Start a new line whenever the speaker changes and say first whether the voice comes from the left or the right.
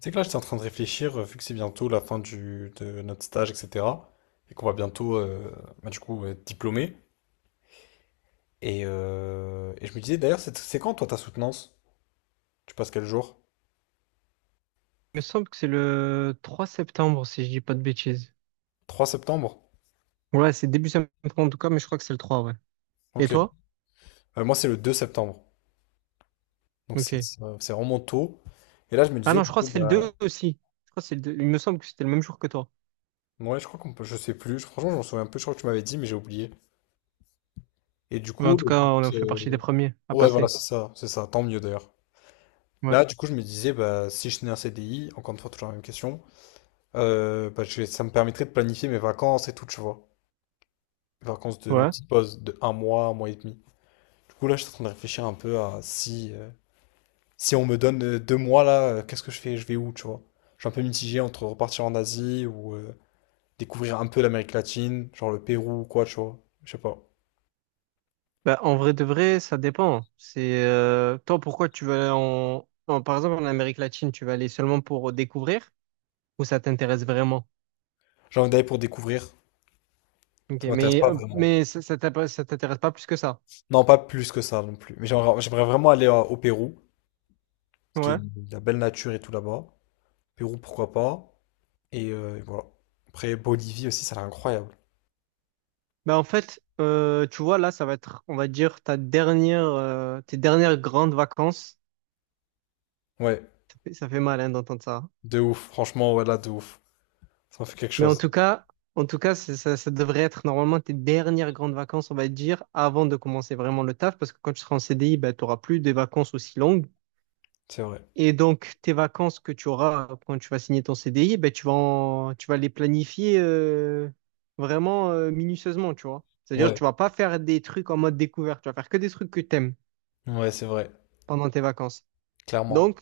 left: C'est que là, j'étais en train de réfléchir, vu que c'est bientôt la fin de notre stage, etc. Et qu'on va bientôt, du coup, être diplômé. Et je me disais, d'ailleurs, c'est quand, toi, ta soutenance? Tu passes quel jour?
right: Il me semble que c'est le 3 septembre, si je dis pas de bêtises.
left: Trois septembre?
right: Ouais, c'est début septembre en tout cas, mais je crois que c'est le 3, ouais. Et
left: Ok.
right: toi?
left: Moi, c'est le deux septembre. Donc, c'est
right: Ok.
left: c'est, euh, c'est vraiment tôt. Et là, je me
right: Ah
left: disais,
right: non, je
left: du
right: crois
left: coup,
right: que c'est le
left: bah,
right: 2 aussi. Je crois que c'est le 2. Il me semble que c'était le même jour que toi.
left: ouais, je crois qu'on peut, je sais plus. Franchement, je m'en souviens un peu. Je crois que tu m'avais dit, mais j'ai oublié. Et du
right: Mais en
left: coup,
right: tout
left: le
right: cas, on a
left: but,
right: fait partie des premiers à
left: ouais, voilà,
right: passer.
left: c'est ça, c'est ça. Tant mieux, d'ailleurs.
right: Ouais.
left: Là, du coup, je me disais, bah, si je tenais un CDI, encore une fois, toujours la même question. Ça me permettrait de planifier mes vacances et tout, tu vois. Les vacances de ma
right: Ouais.
left: petite pause de un mois et demi. Du coup, là, je suis en train de réfléchir un peu à si on me donne 2 mois, là, qu'est-ce que je fais? Je vais où, tu vois? Je suis un peu mitigé entre repartir en Asie ou découvrir un peu l'Amérique latine, genre le Pérou ou quoi, tu vois. Je sais pas.
right: Bah, en vrai de vrai, ça dépend. C'est Toi, pourquoi tu veux. Par exemple, en Amérique latine, tu vas aller seulement pour découvrir ou ça t'intéresse vraiment?
left: J'ai envie d'aller pour découvrir.
right: Ok,
left: Ça m'intéresse
right: mais,
left: pas
right: euh,
left: vraiment.
right: mais ça, ça t'intéresse pas plus que ça.
left: Non, pas plus que ça non plus. Mais j'aimerais vraiment aller au Pérou, parce qu'il y a
right: Ouais.
left: de la belle nature et tout là-bas. Pérou, pourquoi pas. Et voilà. Après, Bolivie aussi, ça a l'air incroyable.
right: Bah en fait, tu vois, là, ça va être, on va dire, tes dernières grandes vacances.
left: Ouais,
right: Ça fait mal, hein, d'entendre ça.
left: de ouf. Franchement, ouais, là, de ouf. Ça m'a fait quelque
right: Mais en
left: chose.
right: tout cas, en tout cas, ça devrait être normalement tes dernières grandes vacances, on va dire, avant de commencer vraiment le taf, parce que quand tu seras en CDI, bah, tu n'auras plus de vacances aussi longues.
left: C'est vrai.
right: Et donc, tes vacances que tu auras quand tu vas signer ton CDI, bah, tu vas les planifier vraiment minutieusement, tu vois. C'est-à-dire,
left: Ouais,
right: tu vas pas faire des trucs en mode découverte, tu vas faire que des trucs que tu aimes
left: ouais, c'est vrai.
right: pendant tes vacances.
left: Clairement.
right: Donc,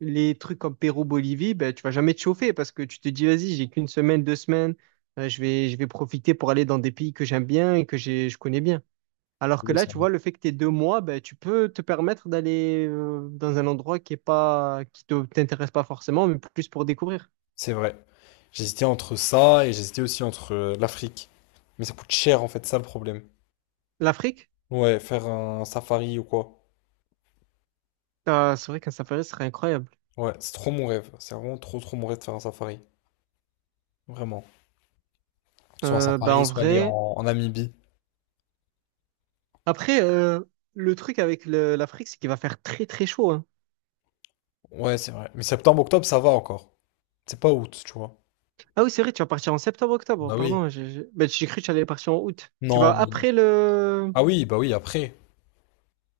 right: les trucs comme Pérou-Bolivie, ben, tu vas jamais te chauffer parce que tu te dis, vas-y, j'ai qu'une semaine, 2 semaines, je vais profiter pour aller dans des pays que j'aime bien et que je connais bien. Alors que
left: Ouais,
right: là,
left: c'est
right: tu
left: vrai.
right: vois, le fait que tu aies 2 mois, ben, tu peux te permettre d'aller dans un endroit qui est pas, qui te, t'intéresse pas forcément, mais plus pour découvrir.
left: C'est vrai. J'hésitais entre ça et j'hésitais aussi entre l'Afrique. Mais ça coûte cher en fait, ça le problème.
right: L'Afrique,
left: Ouais, faire un safari ou quoi.
right: ah, c'est vrai qu'un safari serait incroyable.
left: Ouais, c'est trop mon rêve. C'est vraiment trop trop mon rêve de faire un safari. Vraiment. Soit un
right: Ben, en
left: safari, soit aller
right: vrai,
left: en Namibie.
right: après, le truc avec l'Afrique, c'est qu'il va faire très très chaud, hein.
left: Ouais, c'est vrai. Mais septembre-octobre, ça va encore. C'est pas août, tu vois.
right: Ah oui, c'est vrai, tu vas partir en septembre-octobre.
left: Bah oui.
right: Pardon, ben, j'ai cru que tu allais partir en août. Tu vas
left: Non, mais non.
right: après le...
left: Ah oui, bah oui, après.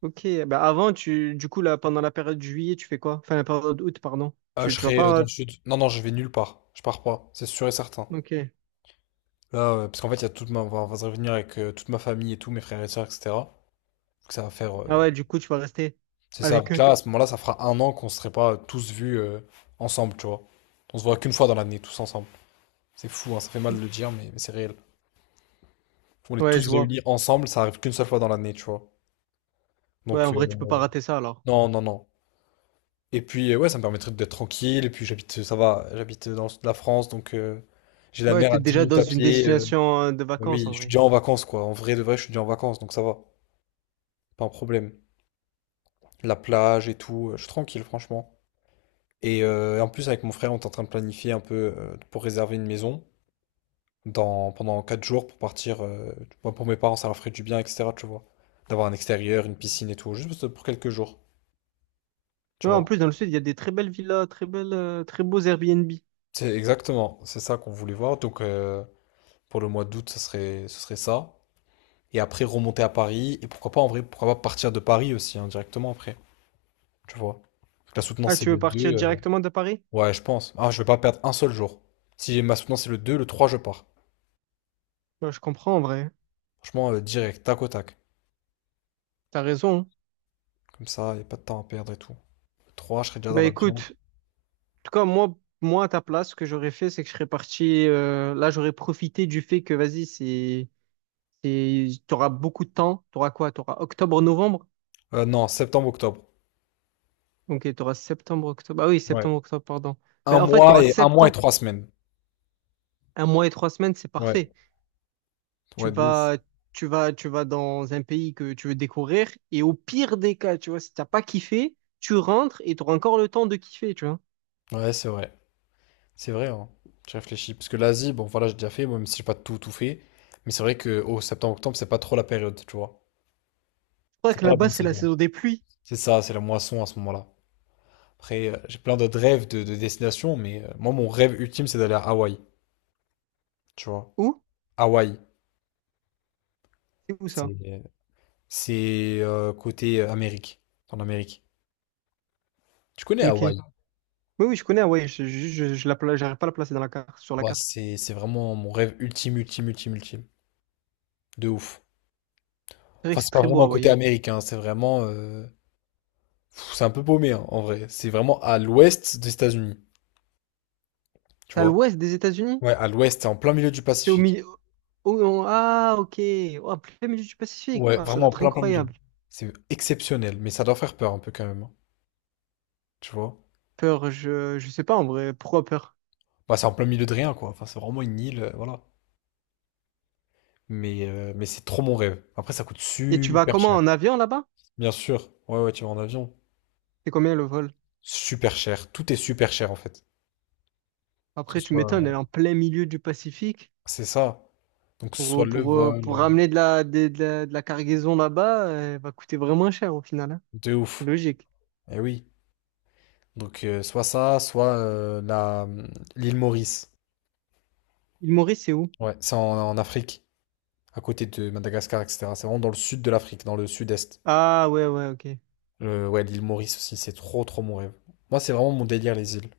right: Ok, ben avant, tu... du coup, là, pendant la période juillet, tu fais quoi? Enfin, la période août, pardon.
left: Ah,
right: Tu,
left: je
right: tu vas
left: serai dans
right: pas...
left: le sud. Non, non, je vais nulle part. Je pars pas, c'est sûr et certain.
right: Ok.
left: Parce qu'en fait, il y a toute ma... enfin, on va se revenir avec toute ma famille et tout, mes frères et sœurs, etc. Donc ça va faire...
right: Ah ouais, du coup, tu vas rester
left: C'est ça.
right: avec
left: Donc
right: eux.
left: là, à ce moment-là, ça fera 1 an qu'on serait pas tous vus ensemble, tu vois. On se voit qu'une fois dans l'année, tous ensemble. C'est fou, hein, ça fait mal de le dire, mais c'est réel. On est
right: Ouais, je
left: tous
right: vois.
left: réunis ensemble, ça arrive qu'une seule fois dans l'année, tu vois.
right: Ouais,
left: Donc,
right: en vrai, tu peux pas rater ça, alors.
left: non, non, non. Et puis, ouais, ça me permettrait d'être tranquille. Et puis, j'habite, ça va, j'habite dans le sud de la France, donc j'ai la
right: Ouais,
left: mer
right: t'es
left: à 10
right: déjà
left: minutes
right: dans
left: à
right: une
left: pied.
right: destination de
left: Bah
right: vacances,
left: oui,
right: en
left: je suis
right: vrai.
left: déjà en vacances, quoi. En vrai de vrai, je suis déjà en vacances, donc ça va. Pas un problème. La plage et tout, je suis tranquille, franchement. Et en plus, avec mon frère, on est en train de planifier un peu pour réserver une maison pendant 4 jours pour partir. Moi, pour mes parents, ça leur ferait du bien, etc. Tu vois. D'avoir un extérieur, une piscine et tout, juste pour quelques jours. Tu
right: Ouais, en
left: vois.
right: plus, dans le sud, il y a des très belles villas, très beaux Airbnb.
left: C'est exactement, c'est ça qu'on voulait voir. Donc, pour le mois d'août, ce serait ça. Et après, remonter à Paris. Et pourquoi pas, en vrai, pourquoi pas partir de Paris aussi, hein, directement après. Tu vois. La
right: Ah,
left: soutenance, c'est
right: tu veux
left: le 2.
right: partir directement de Paris?
left: Ouais, je pense. Ah, je vais pas perdre un seul jour. Si j'ai ma soutenance, c'est le 2, le 3, je pars.
right: Ben, je comprends, en vrai.
left: Franchement, direct, tac au tac.
right: T'as raison.
left: Comme ça, y a pas de temps à perdre et tout. Le 3, je serai déjà dans
right: Ben
left: l'avion.
right: écoute, tout cas, moi, à ta place, ce que j'aurais fait, c'est que je serais parti. Là, j'aurais profité du fait que, vas-y, c'est, t'auras beaucoup de temps. T'auras quoi? T'auras octobre, novembre.
left: Non, septembre, octobre.
right: Ok, t'auras septembre, octobre. Ah oui,
left: Ouais.
right: septembre, octobre, pardon. Mais en fait, t'auras
left: Un mois et
right: septembre.
left: trois semaines.
right: Un mois et 3 semaines, c'est
left: Ouais.
right: parfait. Tu
left: Ouais, de ouf.
right: vas, tu vas dans un pays que tu veux découvrir. Et au pire des cas, tu vois, si t'as pas kiffé, tu rentres et t'auras encore le temps de kiffer, tu vois.
left: Ouais, c'est vrai. C'est vrai, hein. J'ai réfléchi. Parce que l'Asie, bon, voilà, j'ai déjà fait, même si j'ai pas tout, tout fait. Mais c'est vrai que au septembre, octobre, c'est pas trop la période, tu vois.
right: Je crois
left: C'est
right: que
left: pas la
right: là-bas,
left: bonne
right: c'est la
left: saison.
right: saison des pluies.
left: C'est ça, c'est la moisson à ce moment-là. Après, j'ai plein d'autres rêves de destinations, mais moi, mon rêve ultime, c'est d'aller à Hawaï, tu vois.
right: Où?
left: Hawaï.
right: C'est où ça?
left: C'est c'est côté Amérique, en Amérique. Tu connais
right: Ok.
left: Hawaï?
right: Oui, oui, je connais Hawaï. J'arrive pas à la placer sur la
left: Bah,
right: carte.
left: c'est vraiment mon rêve ultime, ultime, ultime, ultime. De ouf.
right: C'est vrai
left: Enfin,
right: que c'est
left: c'est pas
right: très beau,
left: vraiment
right: Hawaï,
left: côté
right: hein.
left: américain, c'est vraiment. C'est un peu paumé, hein, en vrai. C'est vraiment à l'ouest des États-Unis, tu
right: C'est à
left: vois.
right: l'ouest des États-Unis?
left: Ouais, à l'ouest, c'est en plein milieu du
right: C'est au
left: Pacifique.
right: milieu. Oh, oh, ah, ok. Oh, plein milieu du Pacifique.
left: Ouais,
right: Ah, ça doit
left: vraiment en
right: être
left: plein, plein milieu.
right: incroyable.
left: C'est exceptionnel, mais ça doit faire peur un peu quand même, hein, tu vois.
right: Peur, je sais pas en vrai. Pourquoi peur?
left: Bah, c'est en plein milieu de rien, quoi. Enfin, c'est vraiment une île, voilà. Mais c'est trop mon rêve. Après, ça coûte
right: Et tu vas
left: super
right: comment
left: cher.
right: en avion là-bas?
left: Bien sûr, ouais, ouais, tu vas en avion.
right: C'est combien le vol?
left: Super cher, tout est super cher en fait. Que
right: Après,
left: ce
right: tu m'étonnes, elle
left: soit...
right: est en plein milieu du Pacifique.
left: C'est ça. Donc, que ce soit
right: Pour,
left: le
right: pour, euh,
left: vol,
right: pour ramener de la, des- de la cargaison là-bas, elle va coûter vraiment cher au final, hein.
left: de
right: C'est
left: ouf.
right: logique.
left: Eh oui. Donc, soit ça, soit l'île Maurice.
right: Île Maurice, c'est où?
left: Ouais, c'est en Afrique, à côté de Madagascar, etc. C'est vraiment dans le sud de l'Afrique, dans le sud-est.
right: Ah, ouais, ouais, ok.
left: Ouais, l'île Maurice aussi, c'est trop, trop mon rêve. Moi, c'est vraiment mon délire, les îles,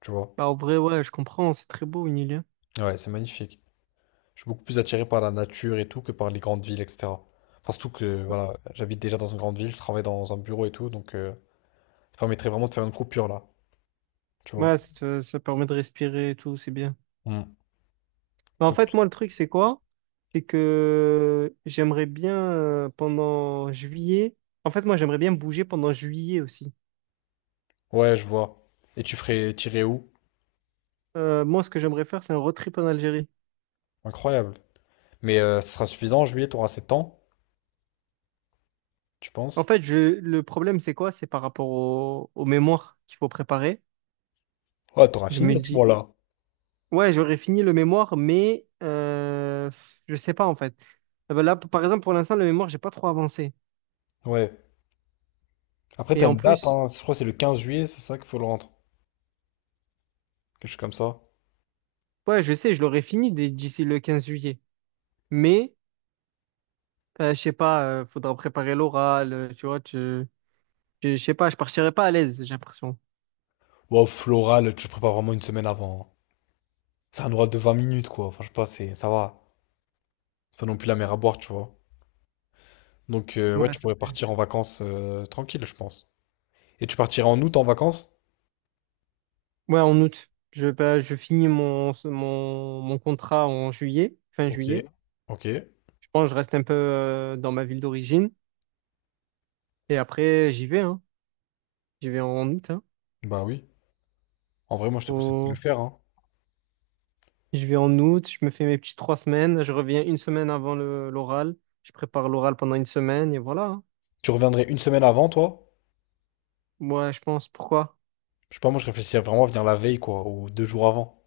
left: tu vois.
right: Bah, en vrai, ouais, je comprends. C'est très beau, une île, hein.
left: Ouais, c'est magnifique. Je suis beaucoup plus attiré par la nature et tout que par les grandes villes, etc. Enfin, surtout que voilà, j'habite déjà dans une grande ville, je travaille dans un bureau et tout, donc ça permettrait vraiment de faire une coupure là, tu vois.
right: Ouais, ça permet de respirer et tout, c'est bien.
left: Mm.
right: Mais en
left: Donc,
right: fait, moi, le truc, c'est quoi? C'est que j'aimerais bien pendant juillet. En fait, moi, j'aimerais bien bouger pendant juillet aussi.
left: ouais, je vois. Et tu ferais tirer où?
right: Moi, ce que j'aimerais faire, c'est un road trip en Algérie.
left: Incroyable. Mais ce sera suffisant en juillet, t'auras 7 ans, tu
right: En
left: penses?
right: fait, le problème, c'est quoi? C'est par rapport au mémoire qu'il faut préparer.
left: Ouais, t'auras
right: Je
left: fini
right: me
left: à ce
right: dis,
left: moment-là.
right: ouais, j'aurais fini le mémoire, mais je sais pas, en fait. Eh ben là, par exemple, pour l'instant, le mémoire, j'ai pas trop avancé.
left: Ouais. Après,
right: Et
left: t'as
right: en
left: une date,
right: plus,
left: hein. Je crois que c'est le 15 juillet, c'est ça qu'il faut le rendre. Quelque chose comme ça.
right: ouais, je sais, je l'aurais fini d'ici le 15 juillet. Mais je sais pas, faudra préparer l'oral, tu vois, tu, je sais pas, je partirai pas à l'aise, j'ai l'impression.
left: Wow, floral, tu le prépares vraiment une semaine avant. Hein. C'est un oral de 20 minutes, quoi. Enfin, je sais pas, c'est, ça va. C'est pas non plus la mer à boire, tu vois. Donc, ouais,
right: Ouais,
left: tu
right: c'est
left: pourrais
right: vrai.
left: partir en vacances tranquille, je pense. Et tu partirais en août en vacances?
right: Ouais, en août. Bah, je finis mon contrat en juillet, fin
left: Ok.
right: juillet.
left: Ok.
right: Je pense que je reste un peu dans ma ville d'origine. Et après, j'y vais, hein. J'y vais en août, hein.
left: Bah oui. En vrai, moi, je te conseille de le
right: Au-
left: faire, hein.
right: Je vais en août, je me fais mes petites 3 semaines. Je reviens une semaine avant l'oral. Je prépare l'oral pendant une semaine et voilà, hein.
left: Tu reviendrais une semaine avant, toi?
right: Moi, je pense, pourquoi?
left: Je sais pas, moi, je réfléchissais vraiment à venir la veille, quoi, ou deux jours avant.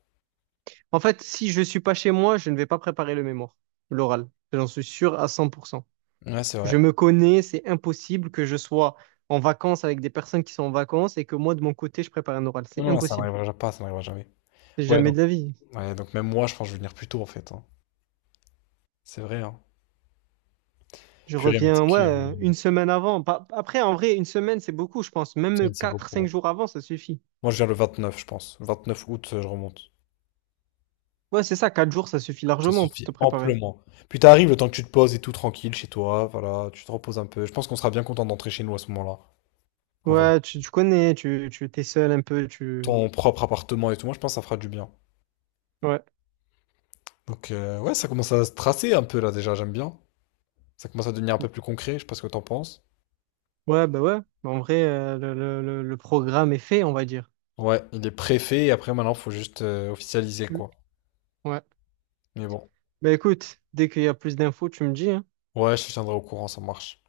right: En fait, si je suis pas chez moi, je ne vais pas préparer le mémoire, l'oral. J'en suis sûr à 100%.
left: Ouais, c'est
right: Je
left: vrai.
right: me connais, c'est impossible que je sois en vacances avec des personnes qui sont en vacances et que moi, de mon côté, je prépare un oral.
left: Non,
right: C'est
left: non, ça
right: impossible.
left: n'arrivera pas, ça n'arrivera jamais.
right: C'est
left: Ouais,
right: jamais
left: donc,
right: de la vie.
left: ouais, donc même moi, je pense que je vais venir plus tôt, en fait. Hein. C'est vrai, hein.
right: Je
left: Purée, mais t'es
right: reviens, ouais,
left: que
right: une
left: une
right: semaine avant. Après, en vrai, une semaine, c'est beaucoup, je pense. Même
left: semaine, c'est
right: quatre,
left: beaucoup.
right: cinq
left: Hein.
right: jours avant, ça suffit.
left: Moi, je viens le 29, je pense. 29 août, je remonte.
right: Ouais, c'est ça, quatre jours, ça suffit
left: Ça
right: largement pour
left: suffit
right: te préparer.
left: amplement. Puis t'arrives le temps que tu te poses et tout tranquille chez toi, voilà, tu te reposes un peu. Je pense qu'on sera bien content d'entrer chez nous à ce moment-là, en vrai.
right: Ouais, tu connais, tu t'es seul un peu, tu...
left: Ton propre appartement et tout, moi je pense que ça fera du bien.
right: Ouais.
left: Donc ouais, ça commence à se tracer un peu là déjà, j'aime bien. Ça commence à devenir un peu plus concret, je sais pas ce que t'en penses.
right: Ouais. Bah, en vrai, le programme est fait, on va dire.
left: Ouais, il est préfet et après maintenant faut juste officialiser quoi.
right: Ouais.
left: Mais bon,
right: Bah écoute, dès qu'il y a plus d'infos, tu me dis, hein.
left: ouais, je te tiendrai au courant, ça marche.